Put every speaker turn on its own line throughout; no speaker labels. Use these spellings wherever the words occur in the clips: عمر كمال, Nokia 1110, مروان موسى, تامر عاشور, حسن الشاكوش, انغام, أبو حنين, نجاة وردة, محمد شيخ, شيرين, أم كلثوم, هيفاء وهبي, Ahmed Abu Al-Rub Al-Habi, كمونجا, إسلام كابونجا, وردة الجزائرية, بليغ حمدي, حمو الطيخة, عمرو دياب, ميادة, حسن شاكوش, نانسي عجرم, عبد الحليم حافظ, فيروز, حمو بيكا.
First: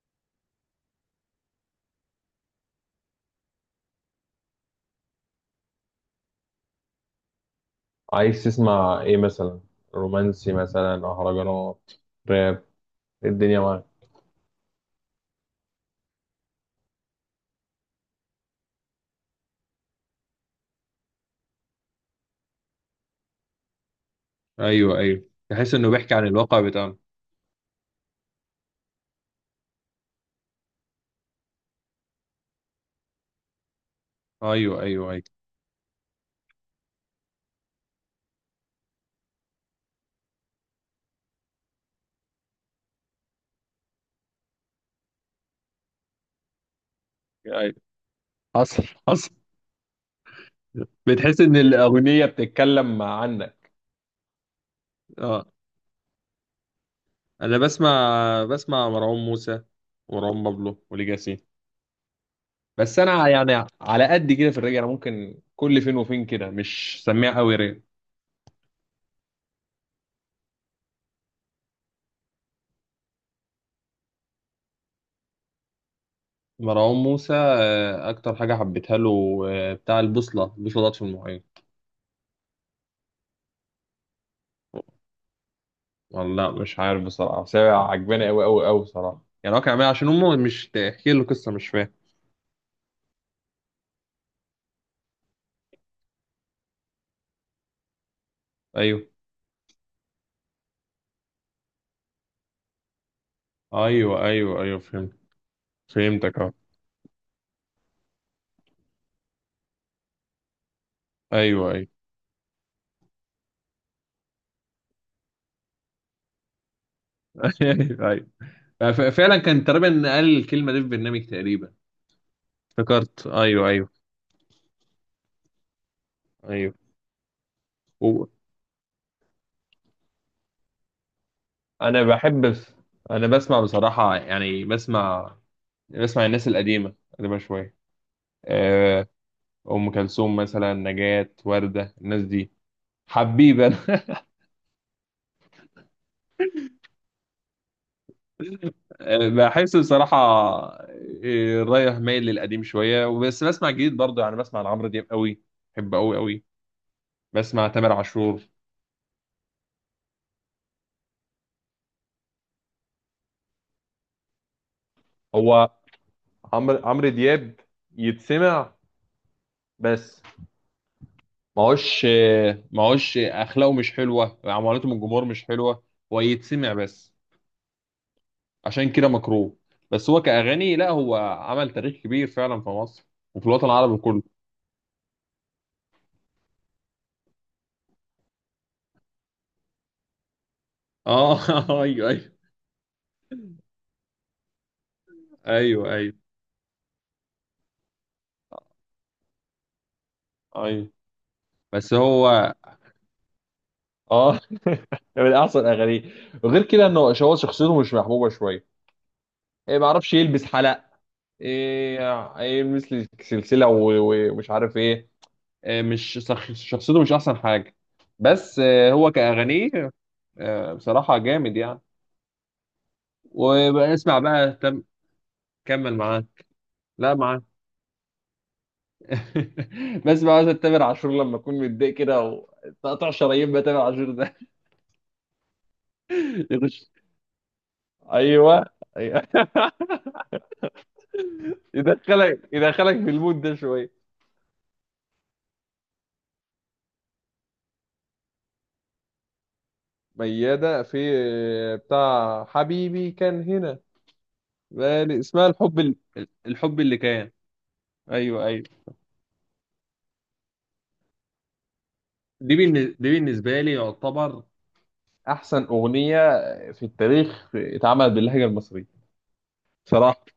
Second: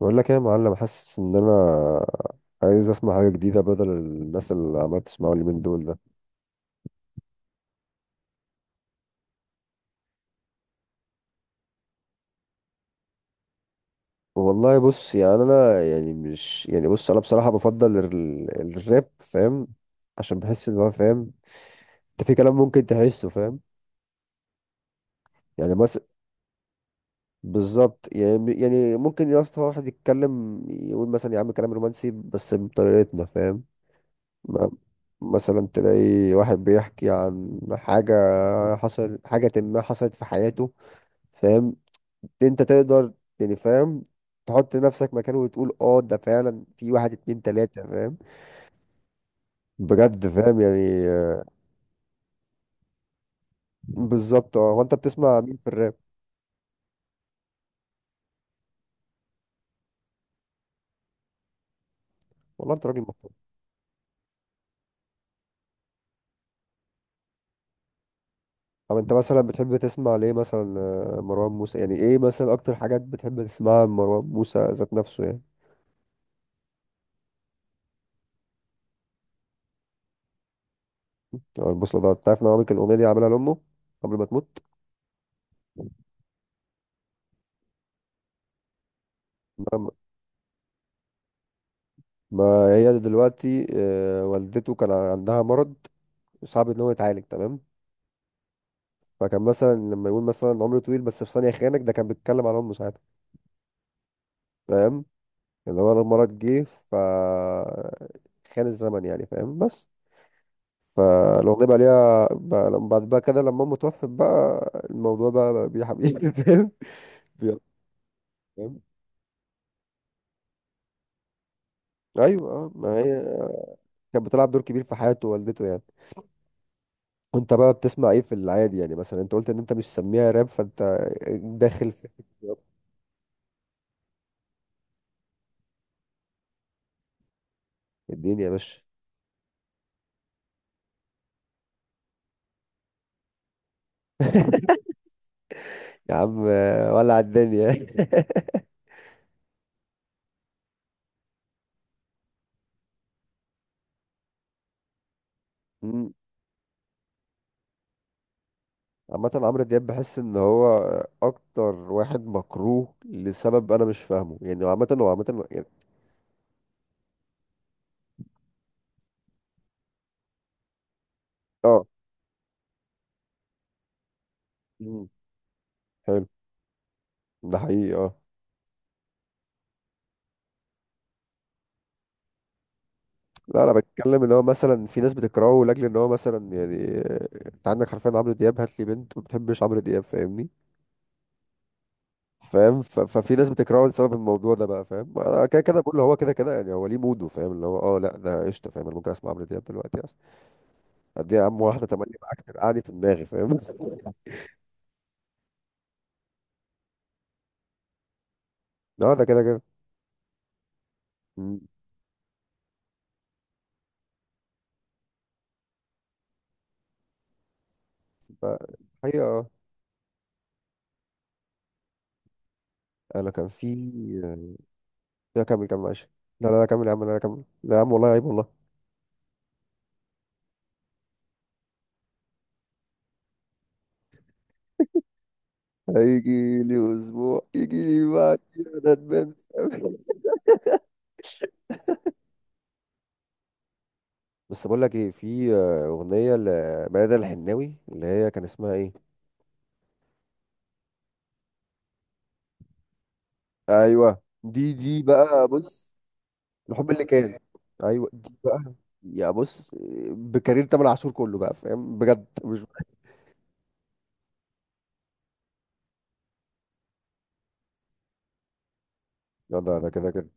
بقول لك ايه يا معلم، حاسس ان انا عايز اسمع حاجه جديده بدل الناس اللي عمال تسمعوا اليومين دول ده.
عايز تسمع ايه مثلا؟ رومانسي مثلا، مهرجانات، راب؟ إيه الدنيا معاك؟
والله بص، يعني انا يعني مش يعني بص، انا بصراحه بفضل الراب، فاهم؟ عشان بحس ان هو فاهم. انت في كلام ممكن تحسه فاهم.
ايوه ايوه، تحس
يعني
انه
مثلا
بيحكي عن الواقع بتاعنا.
بالظبط. يعني ممكن يا اسطى واحد يتكلم يقول مثلا يا عم كلام رومانسي بس بطريقتنا، فاهم؟ ما-
ايوه ايوه ايوه
مثلا تلاقي واحد بيحكي عن حاجه حصل، حاجه ما حصلت في حياته، فاهم؟ انت تقدر، يعني فاهم، تحط نفسك مكانه وتقول اه ده فعلا في واحد اتنين
ايوه
تلاتة، فاهم؟
حصل، حصل.
بجد فاهم يعني،
بتحس
آه.
ان الاغنيه بتتكلم عنك.
بالظبط. اه، هو انت بتسمع
اه،
مين في الراب؟
انا بسمع، بسمع مروان موسى ومروان بابلو وليجاسي.
والله انت
بس
راجل
انا
محترم.
يعني على قد كده في الراب، انا ممكن كل فين وفين كده مش سميع قوي راب.
طب انت مثلا بتحب تسمع ليه مثلا، مروان موسى؟ يعني ايه مثلا اكتر حاجات بتحب تسمعها لمروان موسى ذات نفسه يعني؟
مروان موسى، اكتر حاجه حبيتها له، بتاع البوصله، البوصله ضاعت في المحيط.
اه البوصلة، ده انت عارف ان هو كان الاغنية دي عاملها لامه قبل ما تموت؟
والله مش عارف بصراحة، بس هي عجباني أوي أوي أوي بصراحة. يعني هو كان عاملها
ما,
عشان أمه، مش تحكي له قصة، مش فاهم.
ما هي دلوقتي والدته كان عندها مرض صعب ان هو يتعالج، تمام؟
أيوه
فكان مثلا لما يقول مثلا عمر طويل بس في ثانية خانك، ده كان بيتكلم عن عمره ساعتها،
أيوه
فاهم؟
فهمت.
اللي هو لما مرض
فهمتك أه.
جه، ف خان الزمن يعني، فاهم؟ بس فالأغنية
أيوه
بقى
أيوه.
ليها بقى بعد بقى كده لما أمه توفت بقى الموضوع بقى بيه حبيبي فاهم؟ بي-
أيوه أيوه.
فاهم؟
يعني فعلا كان تقريبا قال الكلمة دي في برنامج تقريبا.
أيوه، ما هي
افتكرت، أيوه أيوه
كانت بتلعب دور كبير في حياة والدته يعني.
أيوه.
وأنت بقى بتسمع إيه
و-
في العادي يعني؟ مثلا أنت قلت إن أنت مش سميها راب، فأنت داخل
أنا
في
بحب بس. أنا بسمع بصراحة، يعني بسمع، بسمع الناس القديمة، قديمة شوية.
الدنيا يا باشا.
آه، أم كلثوم مثلا، نجاة، وردة، الناس دي. حبيبي أنا.
يا عم ولع الدنيا.
بحس بصراحة رايح مايل للقديم شوية، وبس بسمع جديد برضه. يعني بسمع لعمرو دياب قوي، بحبه قوي قوي. بسمع تامر عاشور.
عامة عمرو دياب بحس ان هو اكتر واحد مكروه لسبب انا مش فاهمه يعني. عامة هو عامة يعني.
هو عمرو دياب يتسمع بس،
اه،
معوش معوش أخلاقه مش حلوة، معاملته من
مم.
الجمهور مش حلوة. هو
حلو،
يتسمع بس،
ده حقيقي اه.
عشان كده مكروه. بس هو كأغاني لا، هو عمل تاريخ كبير فعلا في مصر وفي
لا،
الوطن
انا
العربي
بتكلم
كله.
ان هو مثلا في ناس بتكرهه لاجل ان هو مثلا يعني، انت عندك حرفيا عمرو دياب، هات لي بنت ما بتحبش عمرو دياب، فاهمني؟
اه. ايوه ايوه
فاهم؟ ففي ناس بتكرهه لسبب الموضوع ده بقى، فاهم؟ انا كده كده
ايوه
بقول
ايوه
هو كده كده يعني هو ليه موده، فاهم؟ اللي هو اه لا ده قشطه، فاهم؟ انا ممكن اسمع عمرو دياب دلوقتي اصلا.
ايوه
قد ايه يا عم واحده
بس
تملي معاك
هو
ترقعني في دماغي، فاهم؟
اه، من احسن اغانيه. وغير كده انه هو شخصيته مش محبوبه شويه.
اه ده كده كده.
إيه، ما اعرفش، يلبس حلق، ايه، إيه يلبس لي سلسله ومش عارف ايه. إيه، مش شخصيته مش احسن حاجه.
ف-
بس هو
حقيقة اه.
كاغانيه بصراحه جامد يعني.
انا كان في،
واسمع بقى
آه،
تم.
لا كمل كمل
كمل
معلش.
معاه.
لا كمل يا عم، لا
لا
لا كمل،
معاه.
لا يا عم والله عيب والله.
بسمع مثلا تامر عاشور لما اكون متضايق كده، وتقطع شرايين بقى تامر عاشور ده.
هيجي
يخش.
لي اسبوع يجي لي بعد،
ايوه،
انا
ايوه.
ندمان.
يدخلك، يدخلك في المود ده شويه.
بس بقول لك ايه، في اغنيه لميادة الحناوي اللي هي كان اسمها ايه.
ميادة في بتاع حبيبي كان هنا.
ايوه دي
اسمها
بقى
الحب
بص.
الحب
الحب
اللي
اللي
كان.
كان، ايوه دي
ايوه ايوه.
بقى. يا بص، بكارير تامر عاشور كله بقى، فاهم؟ بجد مش،
دي بالنسبه لي يعتبر احسن اغنيه في التاريخ اتعملت باللهجه المصريه،
لا ده ده كده
صراحه
كده.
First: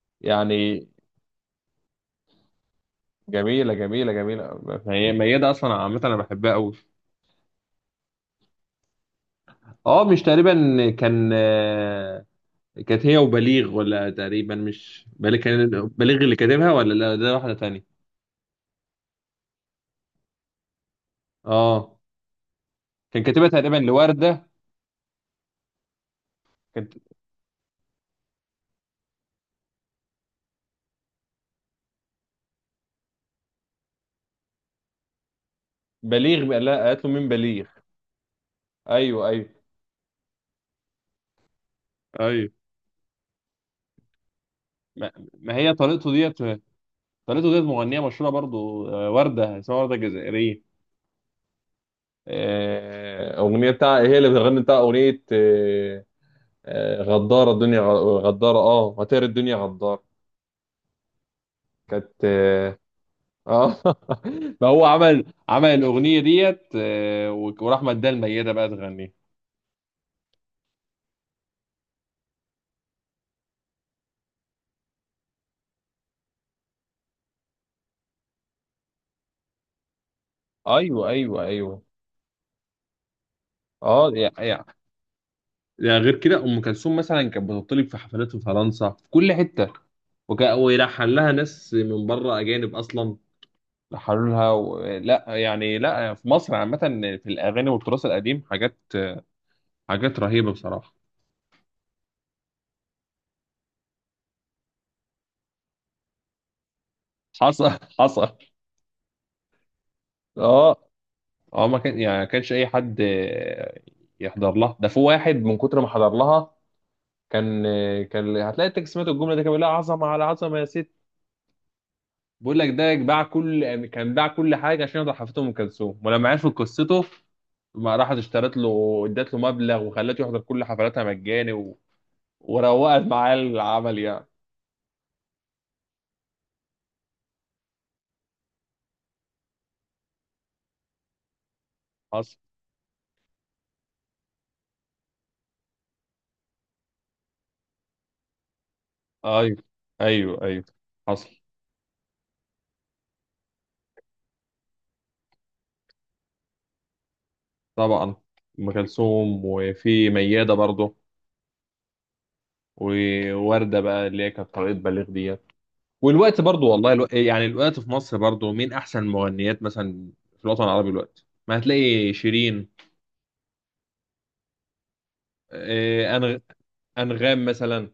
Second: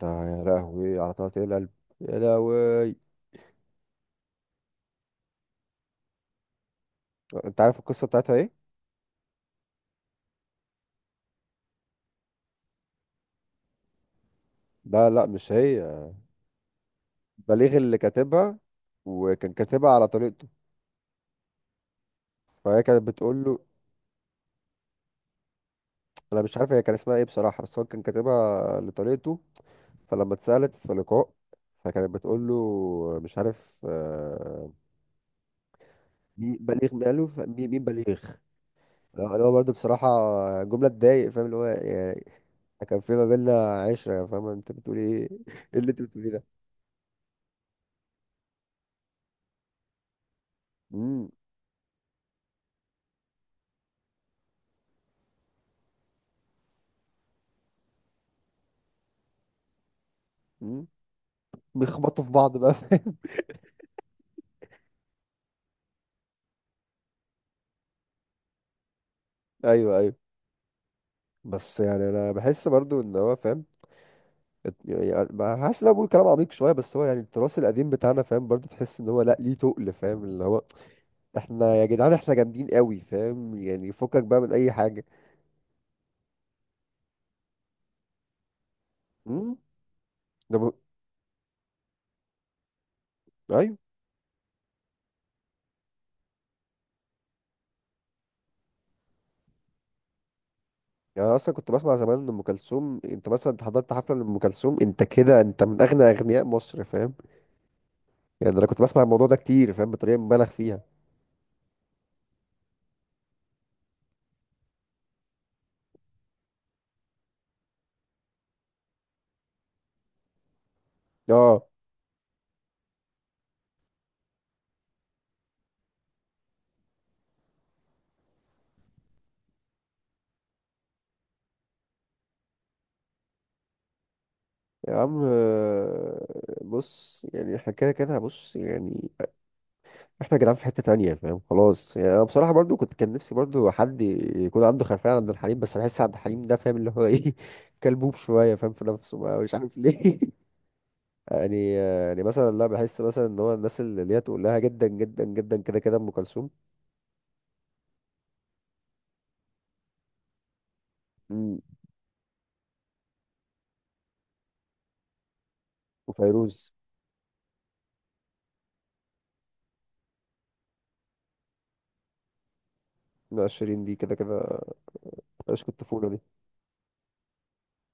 ده يا
يعني.
لهوي على طلعت القلب، يا لهوي.
جميله جميله جميله. هي ميادة اصلا عامه انا بحبها قوي.
انت عارف القصه بتاعتها ايه؟
اه، مش تقريبا. كان كانت هي وبليغ، ولا تقريبا مش
لا
بليغ
مش
كان؟
هي.
بليغ اللي كاتبها، ولا لا، ده واحده
بليغ اللي
تانية.
كاتبها، وكان كاتبها على طريقته.
اه،
فهي كانت
كان
بتقول
كاتبها
له
تقريبا لوردة.
انا مش عارف هي
كانت.
كان اسمها ايه بصراحه، بس هو كان كاتبها لطريقته. فلما اتسالت في لقاء، فكانت بتقول له مش عارف،
بليغ
مين
بقى؟ لا،
بليغ
قالت له
ماله،
مين بليغ.
مين بليغ؟
ايوه
أنا
ايوه
هو برضه بصراحه جمله تضايق، فاهم؟ اللي هو يعني
ايوه.
كان في ما بينا عشره، فاهم؟ انت بتقول
ما,
ايه؟
ما هي
ايه اللي انت
طريقته
بتقوليه
ديت.
ده؟
طريقته ديت مغنية مشهورة برضو، وردة اسمها وردة الجزائرية.
امم،
أغنية بتاع، هي اللي بتغني بتاع أغنية غدارة الدنيا، غدارة، اه، هتقري الدنيا غدارة.
امم
كانت
بيخبطوا في بعض بقى،
اه.
فاهم؟
آه. ما هو عمل عمل الأغنية ديت، وراح مداها الميتة بقى تغنيها.
ايوه ايوه. بس يعني انا بحس برضو ان هو فاهم، يعني بقى حاسس ان انا بقول كلام عميق شويه بس هو يعني التراث القديم بتاعنا، فاهم؟ برضه تحس ان هو لا ليه تقل، فاهم؟ اللي هو
ايوه ايوه
احنا
ايوه.
يا جدعان احنا جامدين قوي، فاهم يعني؟
اه
فكك بقى من
يعني،
اي حاجه.
يعني غير كده ام كلثوم مثلا كانت بتطلب في حفلات في فرنسا في كل
امم،
حته، وك...
ده ب...
ويلحن لها ناس من بره، اجانب اصلا
ايوه.
لحنوا لها. و... لا يعني، لا في مصر عامه، في الاغاني والتراث القديم، حاجات حاجات رهيبه بصراحه.
يعني أنا اصلا كنت بسمع زمان ان ام كلثوم، انت مثلا أنت حضرت حفله لام كلثوم، انت كده انت من اغنى اغنياء مصر، فاهم؟
حصل، حصل.
يعني انا كنت بسمع الموضوع ده كتير، فاهم؟ بطريقه مبالغ فيها
اه، اه، ما كان يعني ما كانش اي حد يحضر لها. ده في واحد من كتر ما حضر لها كان كان هتلاقي التكست، سمعت الجمله دي، كان بيقول لها عظمه على عظمه يا ست.
اه.
بقول لك، ده باع كل، كان باع كل حاجه عشان يقدر حفلة ام كلثوم، ولما عرفوا قصته ما راحت اشترت له، ادت له مبلغ وخلته يحضر كل حفلاتها مجاني و... وروقت معاه العمل يعني.
يا عم، بص يعني احنا كده كده، بص يعني احنا جدعان في حتة تانية، فاهم؟ خلاص يعني انا
حصل،
بصراحة برضو كنت كان نفسي برضو حد يكون عنده خلفية عن عبد الحليم، بس بحس عبد الحليم ده، فاهم اللي هو ايه، كلبوب شوية، فاهم؟ في نفسه بقى مش
ايوه
عارف ليه.
ايوه ايوه حصل.
يعني مثلا، لا بحس مثلا ان هو الناس اللي هي تقول لها جدا جدا جدا كده كده ام كلثوم.
طبعا، ام كلثوم، وفي مياده برضه،
مم.
وورده بقى اللي هي كانت طريقه بليغ ديت. والوقت برضه،
وفيروز.
والله الو... يعني الوقت في مصر برضه مين احسن مغنيات مثلا. في الوطن العربي الوقت ما هتلاقي شيرين،
لا شيرين دي كده كده، عشق الطفولة
آه،
دي.
أنغ... انغام مثلا.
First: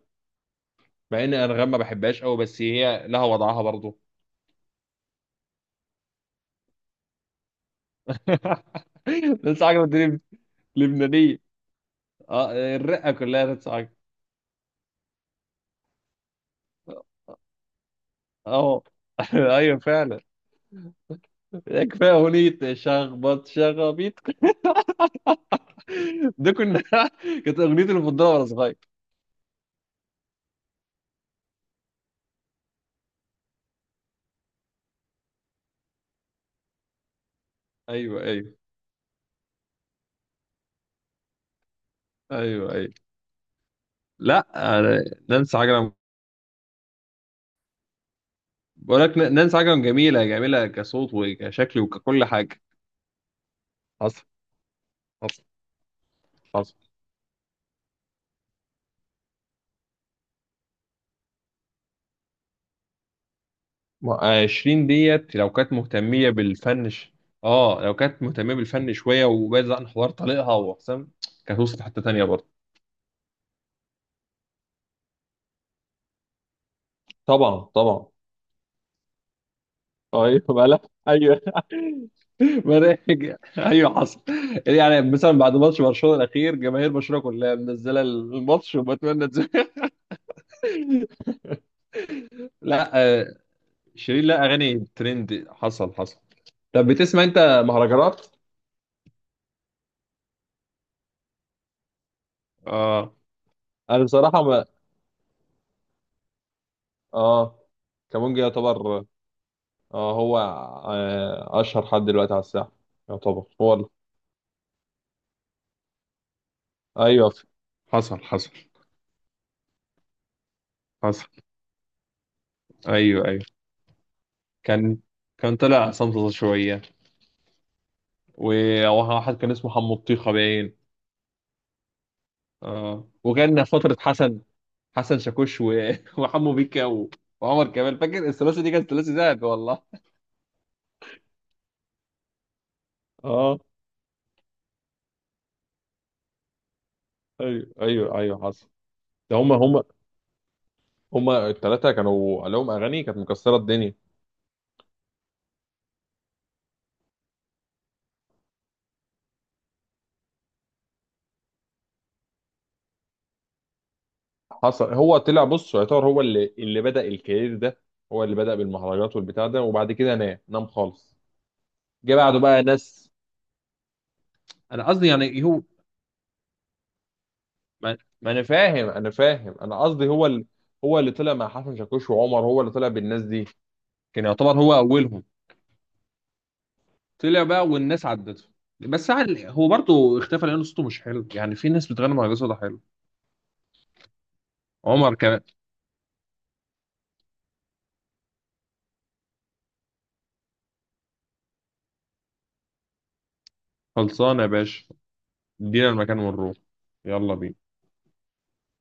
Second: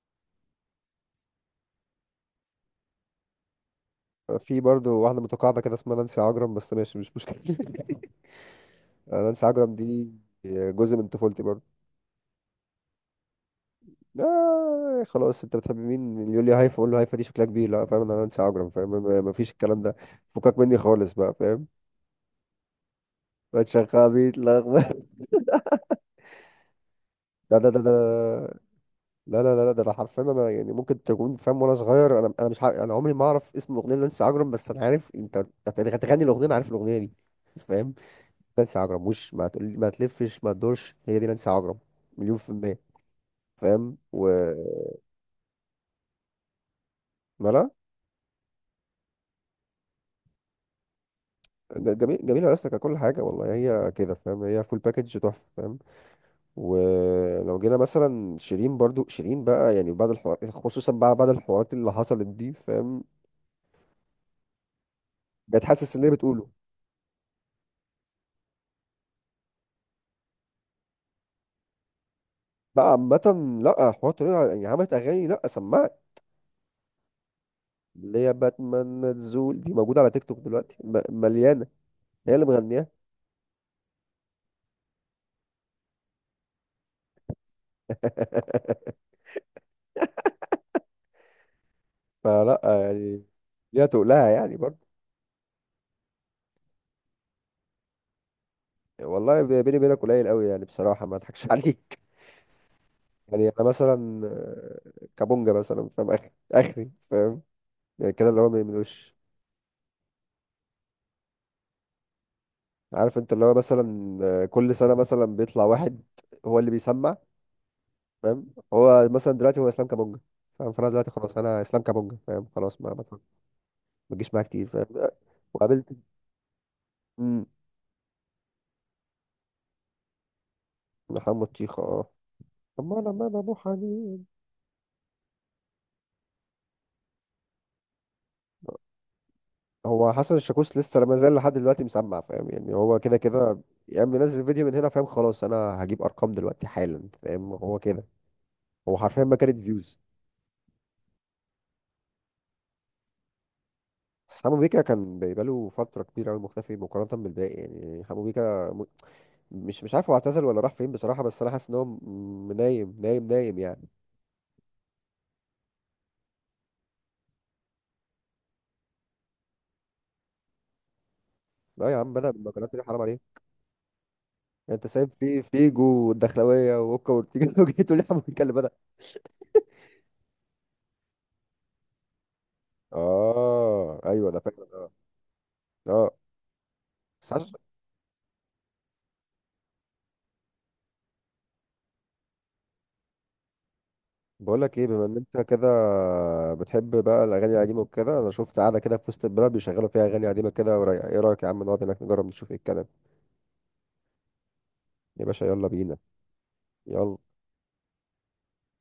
مع ان انغام ما بحبهاش قوي، بس هي لها وضعها برضه.
في برضو واحدة متقاعدة كده اسمها نانسي عجرم، بس ماشي مش مشكلة. نانسي
نانسي
عجرم
عجرم
دي
دي.
جزء من
لبنانيه،
طفولتي برضو.
اه، الرقه كلها نانسي عجرم.
آه خلاص، انت بتحب مين؟ يقول لي هايفا، اقول له هايفا دي شكلها كبير، لا فاهم؟ انا انسى عجرم،
اه.
فاهم؟ ما ما فيش
ايوه
الكلام ده.
فعلا.
فكك مني خالص بقى، فاهم؟
كفايه اغنيه شخبط
ما
شخابيط.
تشغبيت لخبط.
ده كنا.
لا
كانت
ده ده ده
اغنيتي المفضله وانا
ده
صغير.
لا ده انا حرفيا، انا يعني ممكن تكون فاهم وانا صغير، انا مش عارف، انا عمري ما اعرف اسم الاغنيه اللي انسى عجرم، بس انا عارف انت هتغني الاغنيه، انا عارف الاغنيه دي، فاهم؟
ايوه ايوه
نانسي عجرم وش ما تقول ما تلفش ما تدورش، هي دي نانسي عجرم، مليون في
ايوه
المية،
ايوه
فاهم؟ و
لا، أنا نانسي عجرم.
مالها؟
بقول لك نانسي عجرم جميله جميله، كصوت وكشكل وككل
جميلة
حاجه.
أصلا ككل حاجة والله، هي كده
حصل،
فاهم، هي فول باكج
حصل،
تحفة، فاهم؟
حصل.
ولو جينا مثلا شيرين، برضو شيرين بقى يعني بعد الحوار خصوصا بقى بعد الحوارات اللي حصلت دي، فاهم؟
عشرين ديت لو
بقت
كانت
حاسس اللي هي
مهتمية
بتقوله
بالفن ش... اه، لو كانت مهتمية بالفن شوية وبعدت عن حوار طليقها وحسام، كانت وصلت حتة تانية برضه.
بقى عامة. لا حوارات طريقة يعني عملت أغاني، لا سمعت
طبعا، طبعا.
اللي هي باتمان تزول دي موجودة على تيك توك
ايوه
دلوقتي
بلا. ايوه.
مليانة، هي اللي مغنياها.
مناهج، ايوه حصل. يعني، يعني مثلا بعد ماتش برشلونه الاخير، جماهير برشلونه كلها منزله الماتش وبتمنى تزهق.
فلا
لا،
يعني
آه،
ليها
شيرين
تقولها
لا
يعني
اغاني
برضو.
ترند. حصل، حصل. طب بتسمع انت مهرجانات؟
والله بيني وبينك قليل قوي يعني بصراحة، ما اضحكش عليك.
اه،
يعني انا
انا
مثلا
بصراحه ما،
كابونجا مثلا، فاهم؟ اخري اخري، فاهم؟
اه،
يعني كده اللي
كمونجا
هو ما
يعتبر،
يعملوش.
اه، هو اشهر حد دلوقتي على الساحه.
عارف انت اللي
يعتبر
هو
هو
مثلا كل سنه مثلا بيطلع واحد هو اللي بيسمع،
ايوه حصل،
فاهم؟
حصل،
هو مثلا دلوقتي هو اسلام كابونجا، فاهم؟ فانا دلوقتي
حصل.
خلاص انا اسلام كابونجا، فاهم؟ خلاص ما
أيوه أيوه.
ما تجيش معايا كتير، فاهم؟
كان،
آه،
كان طلع
وقابلت،
صمصة شوية.
مم،
وواحد كان اسمه حمو الطيخة باين.
محمد شيخ اه. طب ما
آه،
انا مال ابو
وكان فترة
حنين.
حسن. حسن شاكوش و... وحمو بيكا و... وعمر كمال، فاكر الثلاثي دي؟ كانت ثلاثي ذهب والله.
هو حسن الشاكوش لسه ما زال لحد دلوقتي مسمع، فاهم؟ يعني هو كده
اه،
كده. يا عم نزل فيديو من هنا، فاهم؟ خلاص انا هجيب ارقام دلوقتي حالا، فاهم؟
ايوه
هو كده
ايوه ايوه حصل.
هو حرفيا،
ده
ما
هم،
كانت
هم
فيوز.
هم الثلاثه كانوا لهم اغاني كانت مكسره الدنيا.
بس حمو بيكا كان بقاله فترة كبيرة أوي مختفي مقارنة بالباقي يعني، حمو بيكا م... مش عارف هو اعتزل ولا راح فين بصراحة، بس أنا حاسس إن هو نايم يعني.
حصل، هو طلع بص، يعتبر هو اللي بدأ الكارير ده، هو اللي بدأ بالمهرجانات والبتاع ده، وبعد كده نام، نام خالص.
لا يا عم،
جه
بدأ
بعده بقى
بالمكانات، اللي حرام
ناس.
عليه. أنت
انا قصدي
سايب
يعني
في
إيه، هو،
فيجو والدخلاوية وأوكا وأورتيجا وجيت
ما,
تقول لي حمو
ما
بيكا
انا
اللي بدأ؟
فاهم، انا فاهم، انا قصدي هو ال... هو اللي طلع مع حسن شاكوش وعمر، هو اللي طلع بالناس دي.
آه
كان
أيوه أنا
يعتبر
فاكر
هو
آه،
اولهم.
آه. بس
طلع
حاسس،
بقى والناس عدته. بس هو برضه اختفى لان صوته مش حلو. يعني في ناس بتغني مهرجان صوتها حلو.
بقول لك إيه، بما
عمر
إن أنت
كمان.
كده بتحب بقى الأغاني القديمة وكده، أنا شفت قاعدة كده في وسط البلد بيشغلوا فيها أغاني قديمة كده ورايقة، إيه رأيك يا عم نقعد هناك نجرب نشوف إيه الكلام؟
خلصانه يا باشا.
يا باشا يلا
ادينا
بينا.
المكان ونروح.
يلا.
يلا بينا.